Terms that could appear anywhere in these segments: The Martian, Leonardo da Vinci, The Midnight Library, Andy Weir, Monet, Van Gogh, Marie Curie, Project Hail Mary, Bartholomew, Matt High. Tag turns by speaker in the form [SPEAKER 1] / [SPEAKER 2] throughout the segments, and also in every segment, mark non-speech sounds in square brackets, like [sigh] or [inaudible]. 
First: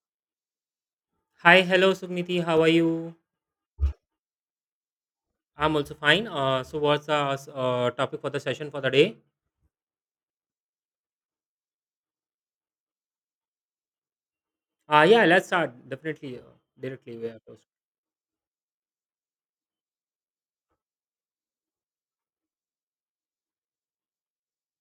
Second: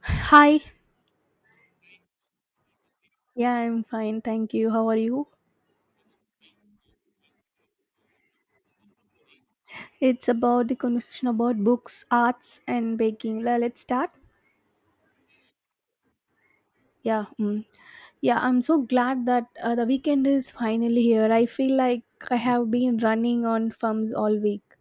[SPEAKER 1] Hi.
[SPEAKER 2] Hi, hello Sugniti, how are you?
[SPEAKER 1] Yeah, I'm fine. Thank you. How are you?
[SPEAKER 2] I'm also fine. So, what's the topic for the session for the day?
[SPEAKER 1] It's about the conversation about books, arts, and baking. Let's start.
[SPEAKER 2] Yeah, let's start. Definitely, directly
[SPEAKER 1] Yeah.
[SPEAKER 2] we are close.
[SPEAKER 1] Mm. Yeah, I'm so glad that the weekend is finally here. I feel like I have been running on fumes all week.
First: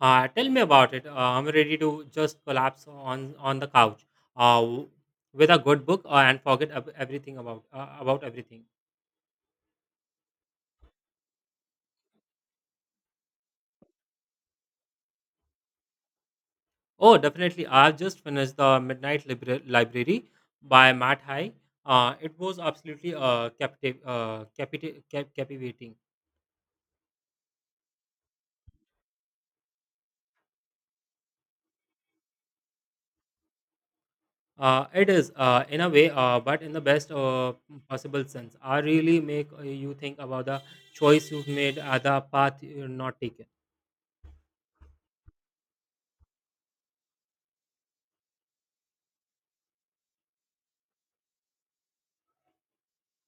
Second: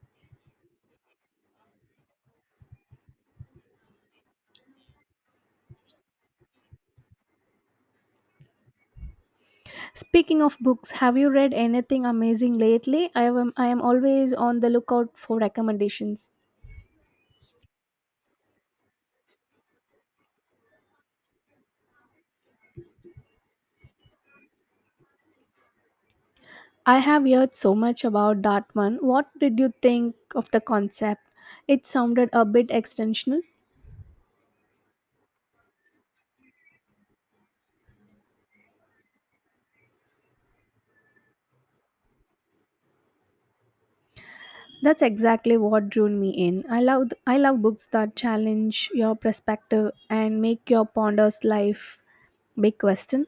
[SPEAKER 2] Tell me about it. I'm ready to just collapse on the couch uh, w- with a good book and forget everything about everything.
[SPEAKER 1] Speaking of books, have you read anything amazing lately? I am always on the lookout for recommendations.
[SPEAKER 2] Oh, definitely. I've just finished the Library by Matt High. It was absolutely captivating.
[SPEAKER 1] I have heard so much about that one. What did you think of the concept? It sounded a bit extensional.
[SPEAKER 2] It is in a way, but in the best possible sense. I really make you think about the choice you've made, the path you're not taken.
[SPEAKER 1] That's exactly what drew me in. I love books that challenge your perspective and make your ponders life big question.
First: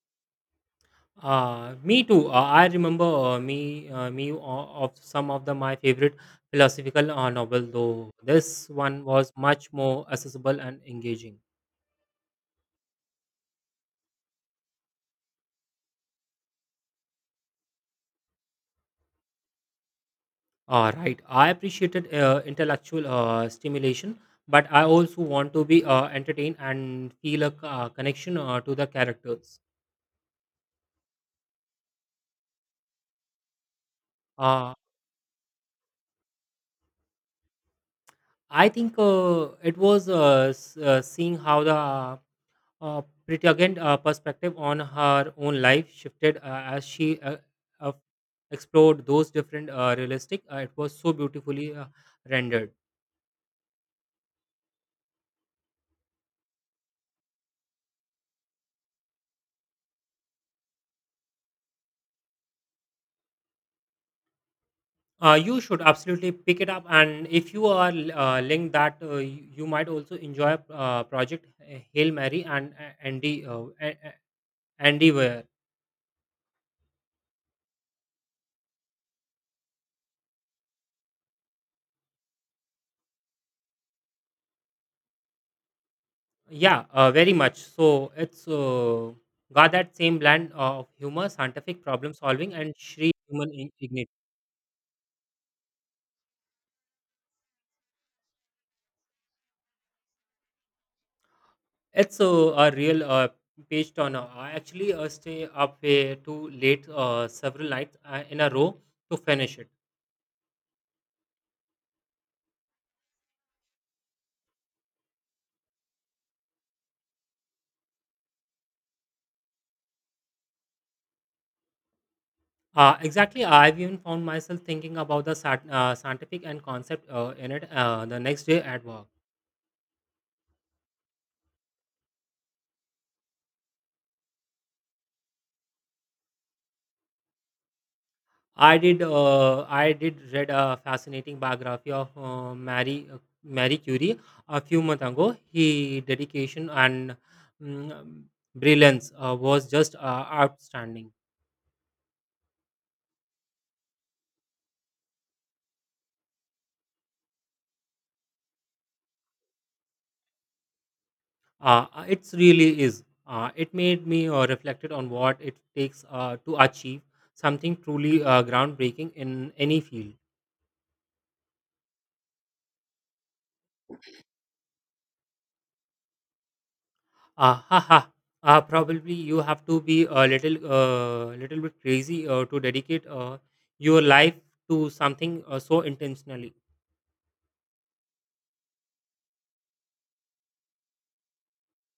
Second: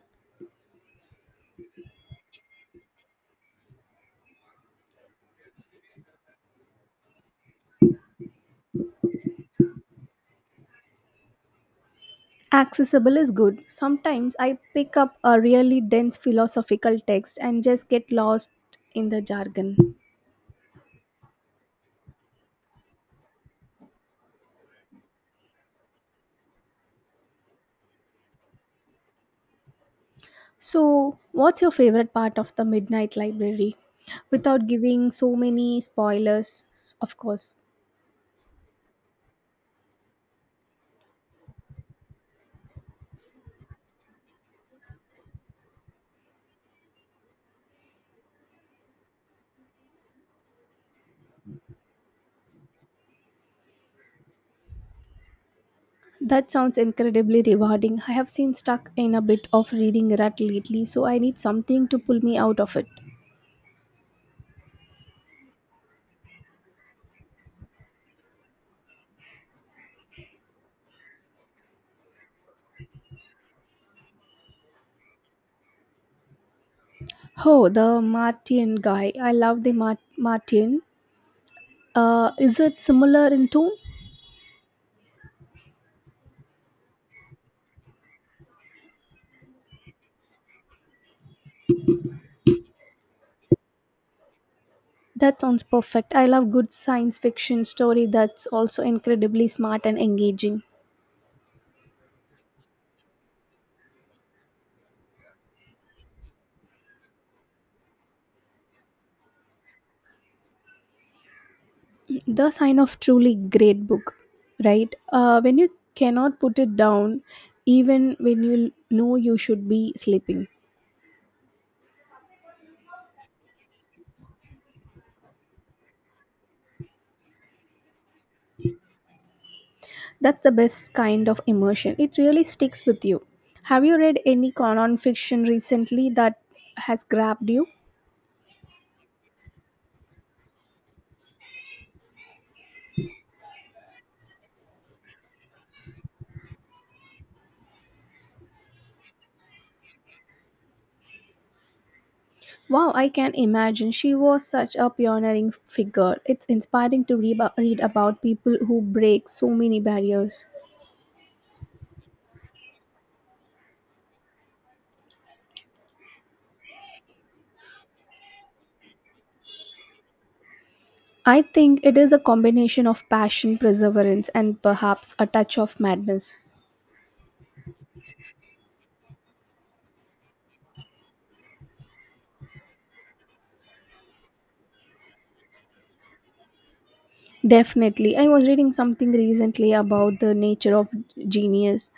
[SPEAKER 2] Me too. I remember of some of the my favorite philosophical novel, though this one was much more accessible and engaging.
[SPEAKER 1] Accessible is good. Sometimes I pick up a really dense philosophical text and just get lost in the jargon.
[SPEAKER 2] Right. I appreciated intellectual stimulation, but I also want to be entertained and feel a connection to the characters.
[SPEAKER 1] So, what's your favorite part of the Midnight Library? Without
[SPEAKER 2] Uh,
[SPEAKER 1] giving so many spoilers, of course.
[SPEAKER 2] I think it was seeing how the pretty again perspective on her own life shifted as she uh, explored those different realistic. It was so beautifully rendered.
[SPEAKER 1] That sounds incredibly rewarding. I have seen stuck in a bit of reading rut lately, so I need something to pull me out of it.
[SPEAKER 2] You should absolutely pick it up, and if you are linked that, you might also enjoy Project Hail Mary and Andy Weir.
[SPEAKER 1] Oh, the Martian guy. I love the Martian. Is it similar in tone?
[SPEAKER 2] Yeah, very much. So it's got that same blend of humor, scientific problem solving, and sheer human dignity.
[SPEAKER 1] That sounds perfect. I love good science fiction story that's also incredibly smart and engaging.
[SPEAKER 2] It's a real page turner. I actually stay up way too late several nights in a row to finish it.
[SPEAKER 1] The sign of truly great book, right? When you cannot put it down, even when you know you should be sleeping.
[SPEAKER 2] Exactly. I've even found myself thinking about the scientific and concept in it the next day at work.
[SPEAKER 1] That's the best kind of immersion. It really sticks with you. Have you read any non fiction recently that has grabbed you?
[SPEAKER 2] I did. I did read a fascinating biography of Marie Curie a few months ago. He dedication and mm, brilliance was just outstanding.
[SPEAKER 1] Wow, I can imagine. She was such a pioneering figure. It's inspiring to read about people who break so many barriers.
[SPEAKER 2] It really is. It made me reflected on what it takes to achieve something truly groundbreaking in any field.
[SPEAKER 1] I think it is a combination of passion, perseverance, and perhaps a touch of madness.
[SPEAKER 2] Ah, ha, ha. Probably you have to be a little bit crazy to dedicate your life to something so intentionally.
[SPEAKER 1] Definitely. I was reading something recently about the nature of genius,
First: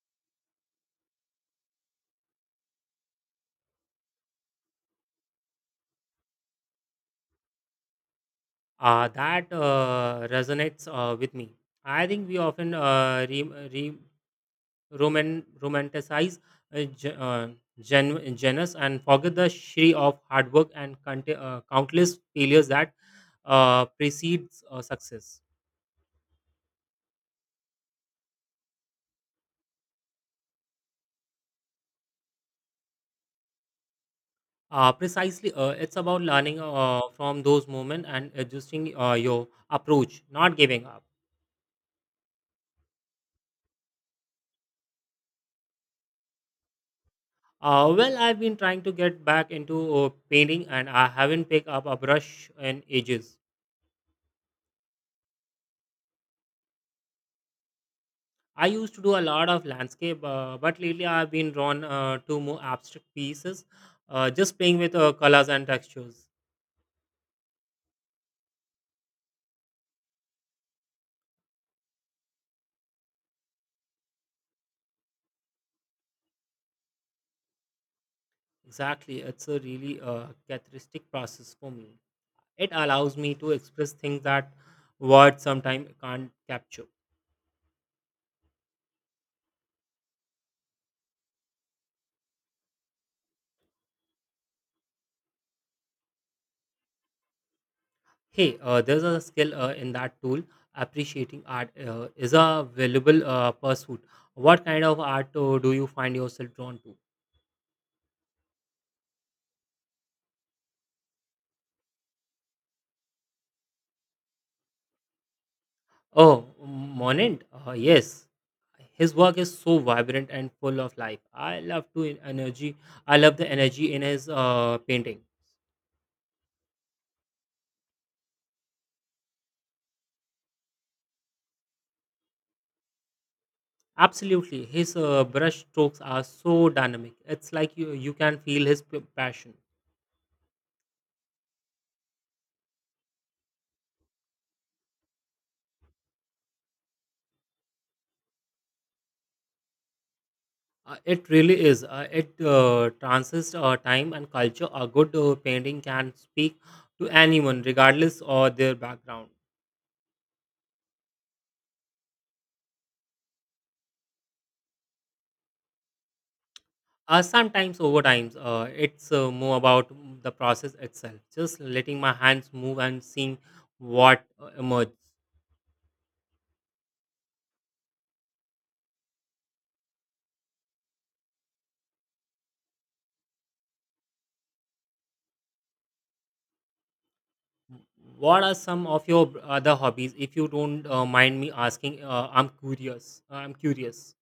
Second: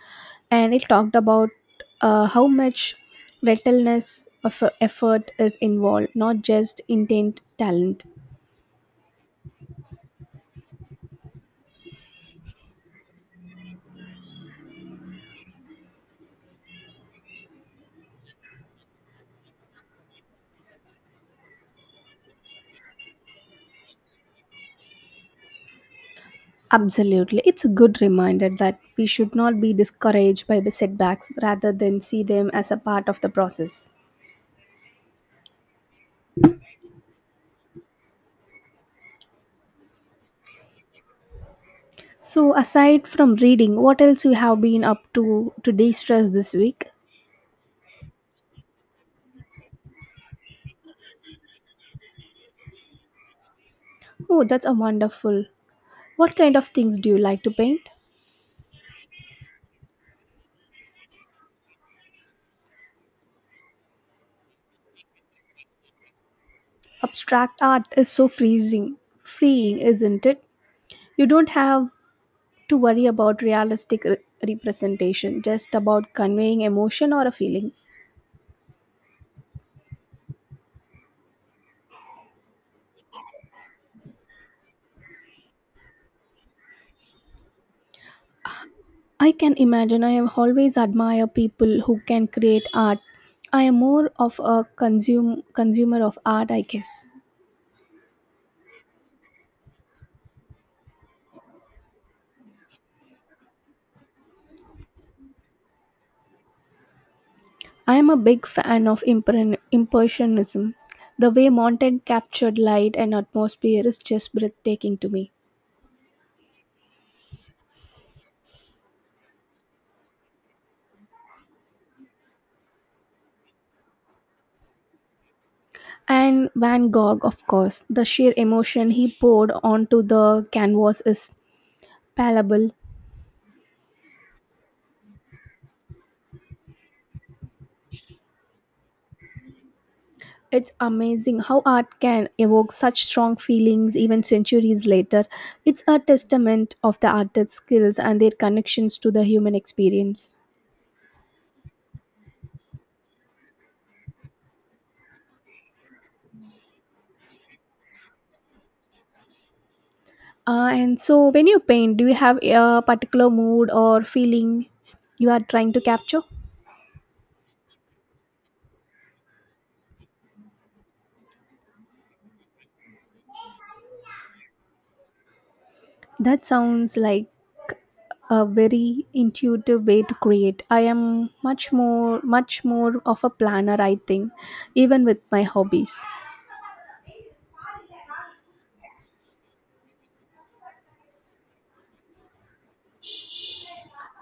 [SPEAKER 1] and it talked about how much relentless of effort is involved, not just intent talent.
[SPEAKER 2] Ah, that resonates with me. I think we often romanticize uh, ge- uh, genus and forget the shri of hard work and countless failures that precedes success.
[SPEAKER 1] Absolutely. It's a good reminder that we should not be discouraged by the setbacks rather than see them as a part of the process.
[SPEAKER 2] Precisely, it's about learning from those moments and adjusting your approach, not giving up.
[SPEAKER 1] So, aside from reading, what else you have been up to de stress this week?
[SPEAKER 2] Well, I've been trying to get back into painting and I haven't picked up a brush in ages.
[SPEAKER 1] Oh, that's a wonderful. What kind of things do you like to paint?
[SPEAKER 2] I used to do a lot of landscape, but lately I've been drawn to more abstract pieces, just playing with colors and textures.
[SPEAKER 1] Abstract art is so freezing, freeing, isn't it? You don't have to worry about realistic representation, just about conveying emotion or a feeling.
[SPEAKER 2] Exactly, it's a really characteristic process for me. It allows me to express things that words sometimes can't capture.
[SPEAKER 1] I can imagine I have always admire people who can create art. I am more of a consume, consumer of art, I guess.
[SPEAKER 2] Hey, there's a skill in that tool. Appreciating art is a valuable pursuit. What kind of art do you find yourself drawn to?
[SPEAKER 1] I am a big fan of impressionism. The way mountain captured light and atmosphere is just breathtaking to me.
[SPEAKER 2] Oh, Monet, yes. His work is so vibrant and full of life. I love energy. I love the energy in his painting.
[SPEAKER 1] And Van Gogh, of course, the sheer emotion he poured onto the canvas is palpable.
[SPEAKER 2] Absolutely, his brush strokes are so dynamic. It's like you can feel his passion.
[SPEAKER 1] It's amazing how art can evoke such strong feelings even centuries later. It's a testament of the artist's skills and their connections to the human experience.
[SPEAKER 2] It really is. It transcends time and culture. A good painting can speak to anyone, regardless of their background.
[SPEAKER 1] And so, when you paint, do you have a particular mood or feeling you are trying to capture?
[SPEAKER 2] Sometimes, over time, it's more about the process itself. Just letting my hands move and seeing what emerges.
[SPEAKER 1] That sounds like a very intuitive way to create. I am much more of a planner, I think, even with my hobbies.
[SPEAKER 2] What are some of your other hobbies? If you don't mind me asking, I'm curious.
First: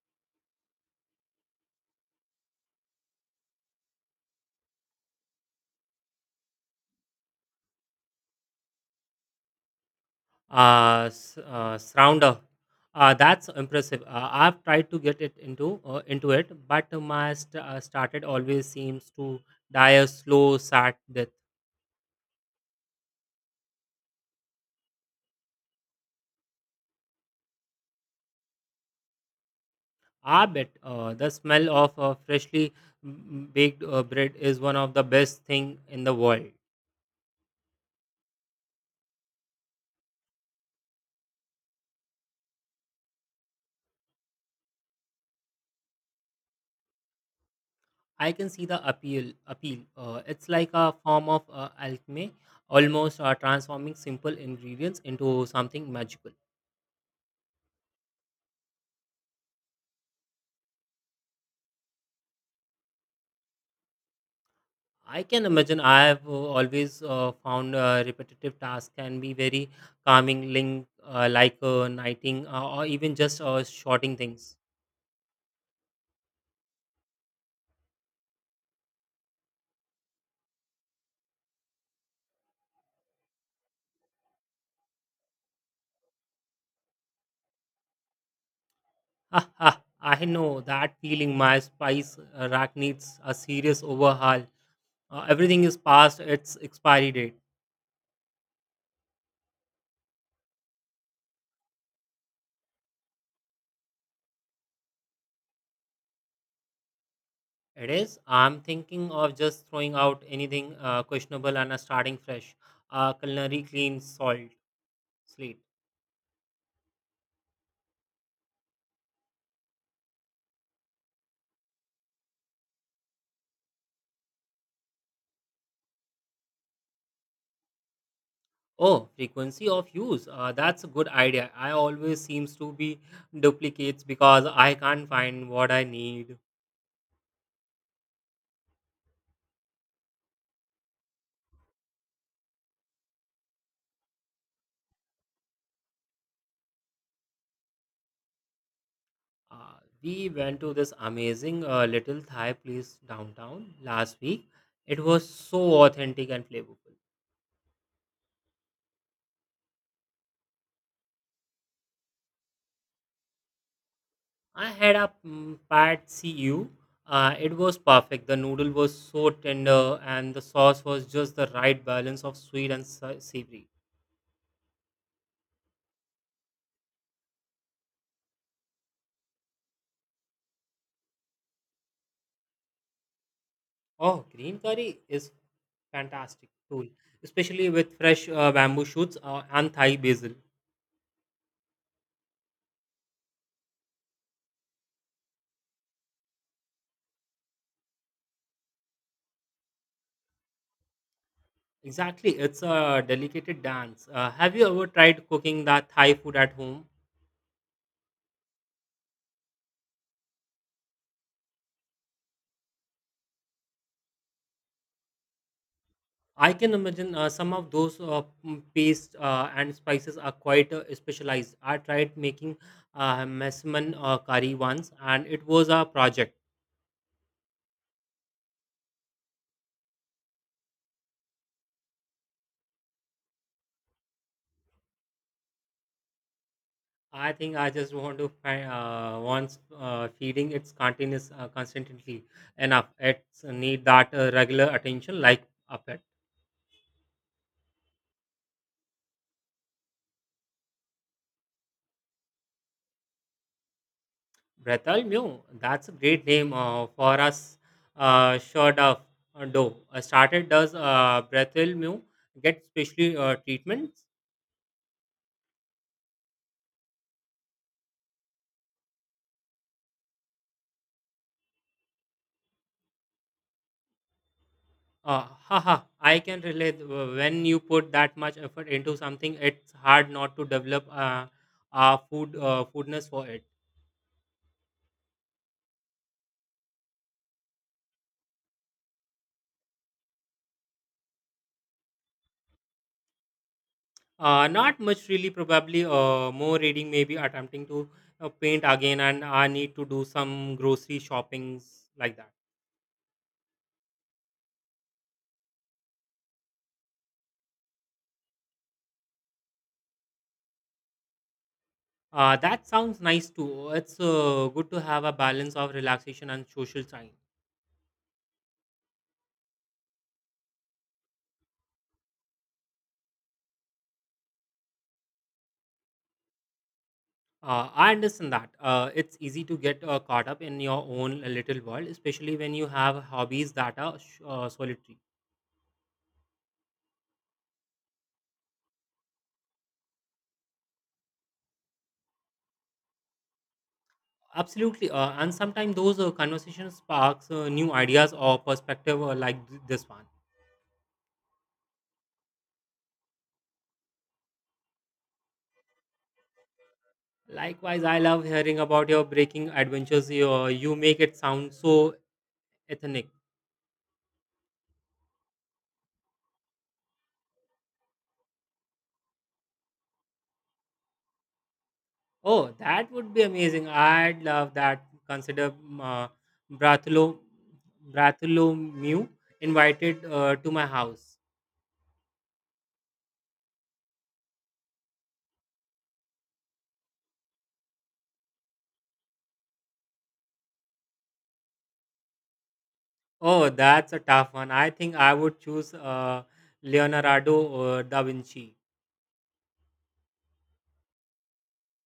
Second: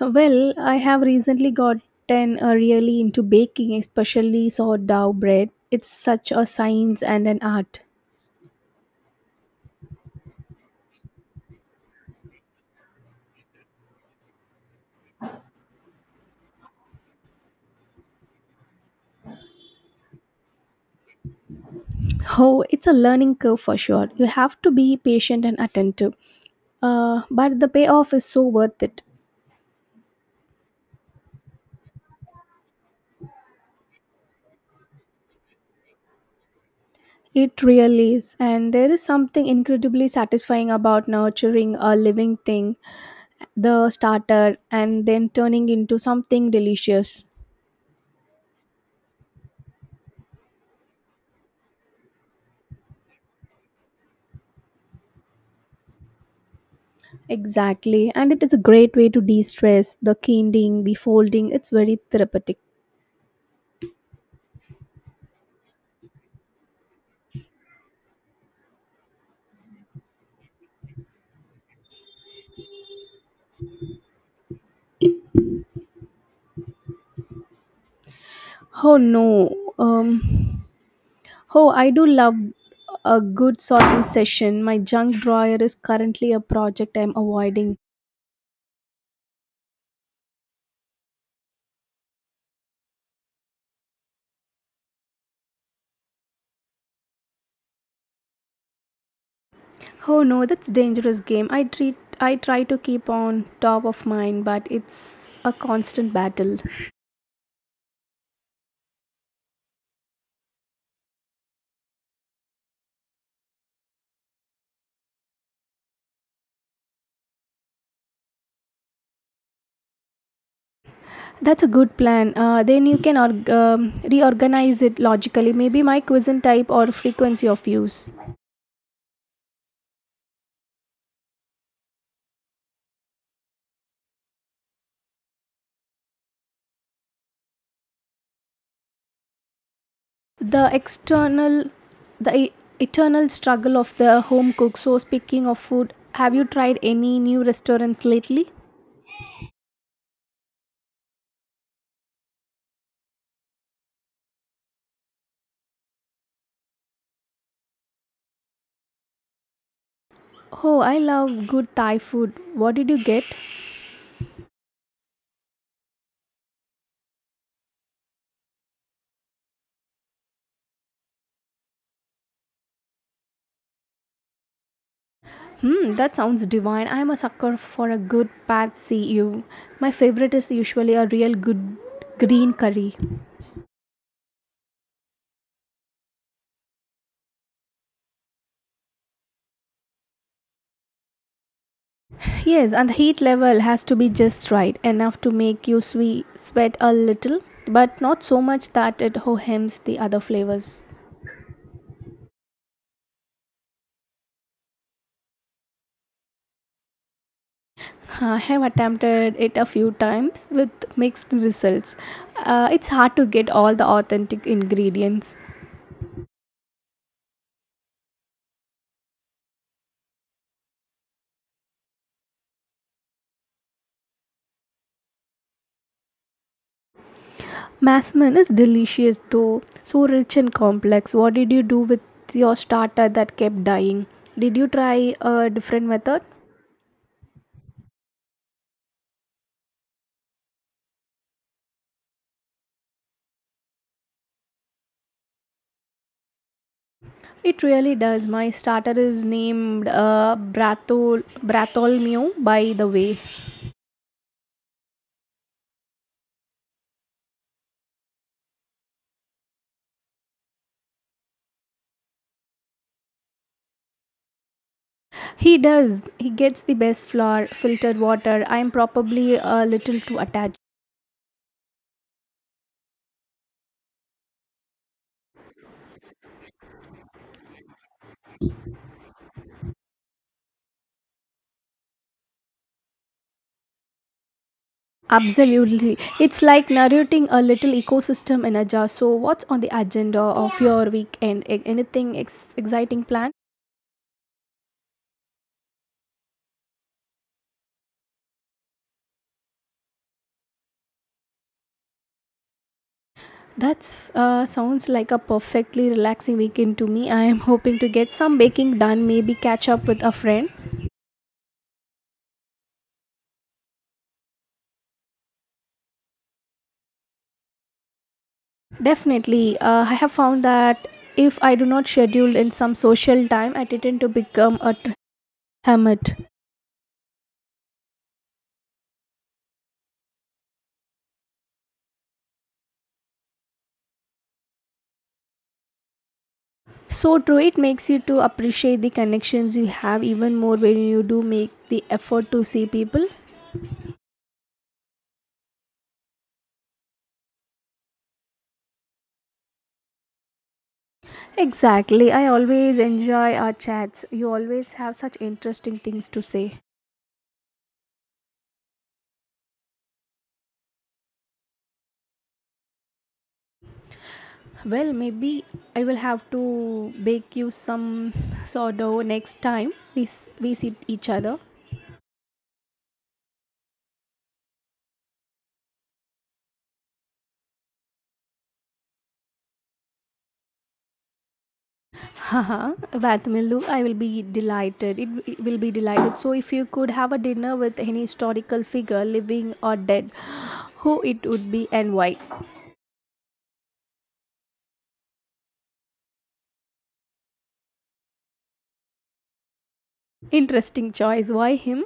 [SPEAKER 1] Well, I have recently gotten really into baking, especially sourdough bread. It's such a science and an art.
[SPEAKER 2] Srounder. That's impressive. I've tried to get it into it, but my started always seems to die a slow, sad death.
[SPEAKER 1] Oh, it's a learning curve for sure. You have to be patient and attentive. But the payoff is so worth it.
[SPEAKER 2] I bet the smell of freshly baked bread is one of the best thing in the world.
[SPEAKER 1] It really is, and there is something incredibly satisfying about nurturing a living thing, the starter, and then turning into something delicious.
[SPEAKER 2] I can see the appeal. It's like a form of alchemy, almost transforming simple ingredients into something magical.
[SPEAKER 1] Exactly, and it is a great way to de stress the kindling, the folding, it's very therapeutic.
[SPEAKER 2] I can imagine. I have always found repetitive tasks can be very calming, like nighting or even just shorting things.
[SPEAKER 1] Oh no, oh, I do love a good sorting session. My junk drawer is currently a project I'm avoiding.
[SPEAKER 2] Ha, ha, I know that feeling. My spice rack needs a serious overhaul. Everything is past its expiry date.
[SPEAKER 1] Oh no, that's dangerous game. I try to keep on top of mind, but it's a constant battle.
[SPEAKER 2] It is. I'm thinking of just throwing out anything questionable and starting fresh. Culinary clean salt slate.
[SPEAKER 1] That's a good plan. Then you can reorganize it logically. Maybe my cuisine type or frequency of use.
[SPEAKER 2] Oh, frequency of use. That's a good idea. I always seems to be duplicates because I can't find what I need.
[SPEAKER 1] The the e- eternal struggle of the home cook. So speaking of food, have you tried any new restaurants lately?
[SPEAKER 2] Uh, we went to this amazing little Thai place downtown last week. It was so authentic and flavorful.
[SPEAKER 1] Oh, I love good Thai food. What did you get?
[SPEAKER 2] I had a pad see ew. It was perfect. The noodle was so tender, and the sauce was just the right balance of sweet and savory.
[SPEAKER 1] Hmm, that sounds divine. I'm a sucker for a good pad see ew. My favorite is usually a real good green curry.
[SPEAKER 2] Oh, green curry is fantastic tool, especially with fresh bamboo shoots and Thai basil.
[SPEAKER 1] Yes, and the heat level has to be just right, enough to make you sweat a little, but not so much that it hohems the other flavors.
[SPEAKER 2] Exactly, it's a delicate dance. Have you ever tried cooking that Thai food at home?
[SPEAKER 1] I have attempted it a few times with mixed results. It's hard to get all the authentic ingredients.
[SPEAKER 2] I can imagine some of those paste and spices are quite specialized. I tried making mesman curry once, and it was a project.
[SPEAKER 1] Masman is delicious though, so rich and complex. What did you do with your starter that kept dying? Did you try a different method?
[SPEAKER 2] I think I just want to find once feeding its continuous constantly enough. It's need that regular attention like a pet.
[SPEAKER 1] It really does. My starter is named Bartholomew, by the way.
[SPEAKER 2] Bretal Mew, that's a great name for us. Short of dough. Started does Bretal Mew get specially treatments?
[SPEAKER 1] He does. He gets the best flour, filtered water. I'm probably a little too attached.
[SPEAKER 2] Haha, I can relate. When you put that much effort into something, it's hard not to develop foodness for it.
[SPEAKER 1] Absolutely. It's like narrating a little ecosystem in a jar. So, what's on the agenda of your weekend? Anything exciting planned?
[SPEAKER 2] Not much really. Probably more reading. Maybe attempting to paint again, and I need to do some grocery shoppings like that.
[SPEAKER 1] That's sounds like a perfectly relaxing weekend to me. I am hoping to get some baking done, maybe catch up with a friend.
[SPEAKER 2] That sounds nice too. It's good to have a balance of relaxation and social time.
[SPEAKER 1] Definitely, I have found that if I do not schedule in some social time, I tend to become a hermit.
[SPEAKER 2] I understand that. It's easy to get caught up in your own little world, especially when you have hobbies that are solitary.
[SPEAKER 1] So true, it makes you to appreciate the connections you have even more when you do make the effort to see people.
[SPEAKER 2] Absolutely. And sometimes those conversations sparks new ideas or perspective like this one.
[SPEAKER 1] Exactly, I always enjoy our chats. You always have such interesting things to say.
[SPEAKER 2] Likewise, I love hearing about your breaking adventures. You make it sound so ethnic.
[SPEAKER 1] Well, maybe I will have to bake you some [laughs] sourdough next time we see each other.
[SPEAKER 2] Oh, that would be amazing. I'd love that. Consider Bartholo- Bartholomew invited to my house.
[SPEAKER 1] Haha, Vatmilu, I will be delighted. It will be delighted. So, if you could have a dinner with any historical figure, living or dead, [gasps] who it would be and why?
[SPEAKER 2] Oh, that's a tough one. I think I would choose Leonardo da Vinci.
[SPEAKER 1] Interesting choice. Why him?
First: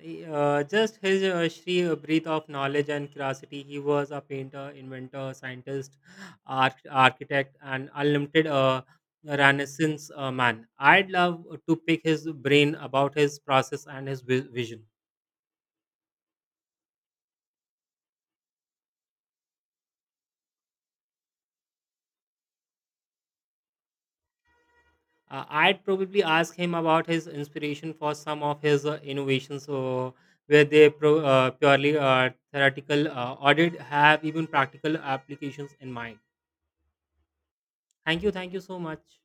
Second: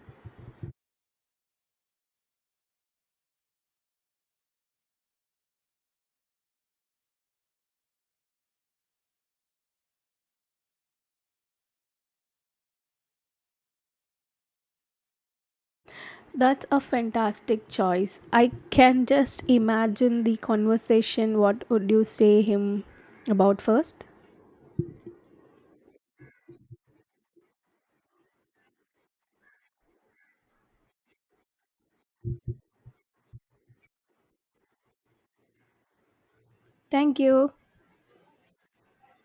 [SPEAKER 2] He, just his sheer breadth of knowledge and curiosity. He was a painter, inventor, scientist, architect, and unlimited Renaissance man. I'd love to pick his brain about his process and his vision.
[SPEAKER 1] That's a fantastic choice. I can just imagine the conversation. What would you say him about first?
[SPEAKER 2] I'd probably ask him about his inspiration for some of his innovations, where they purely theoretical audit have even practical applications in mind.
[SPEAKER 1] Thank you.
[SPEAKER 2] Thank you so much.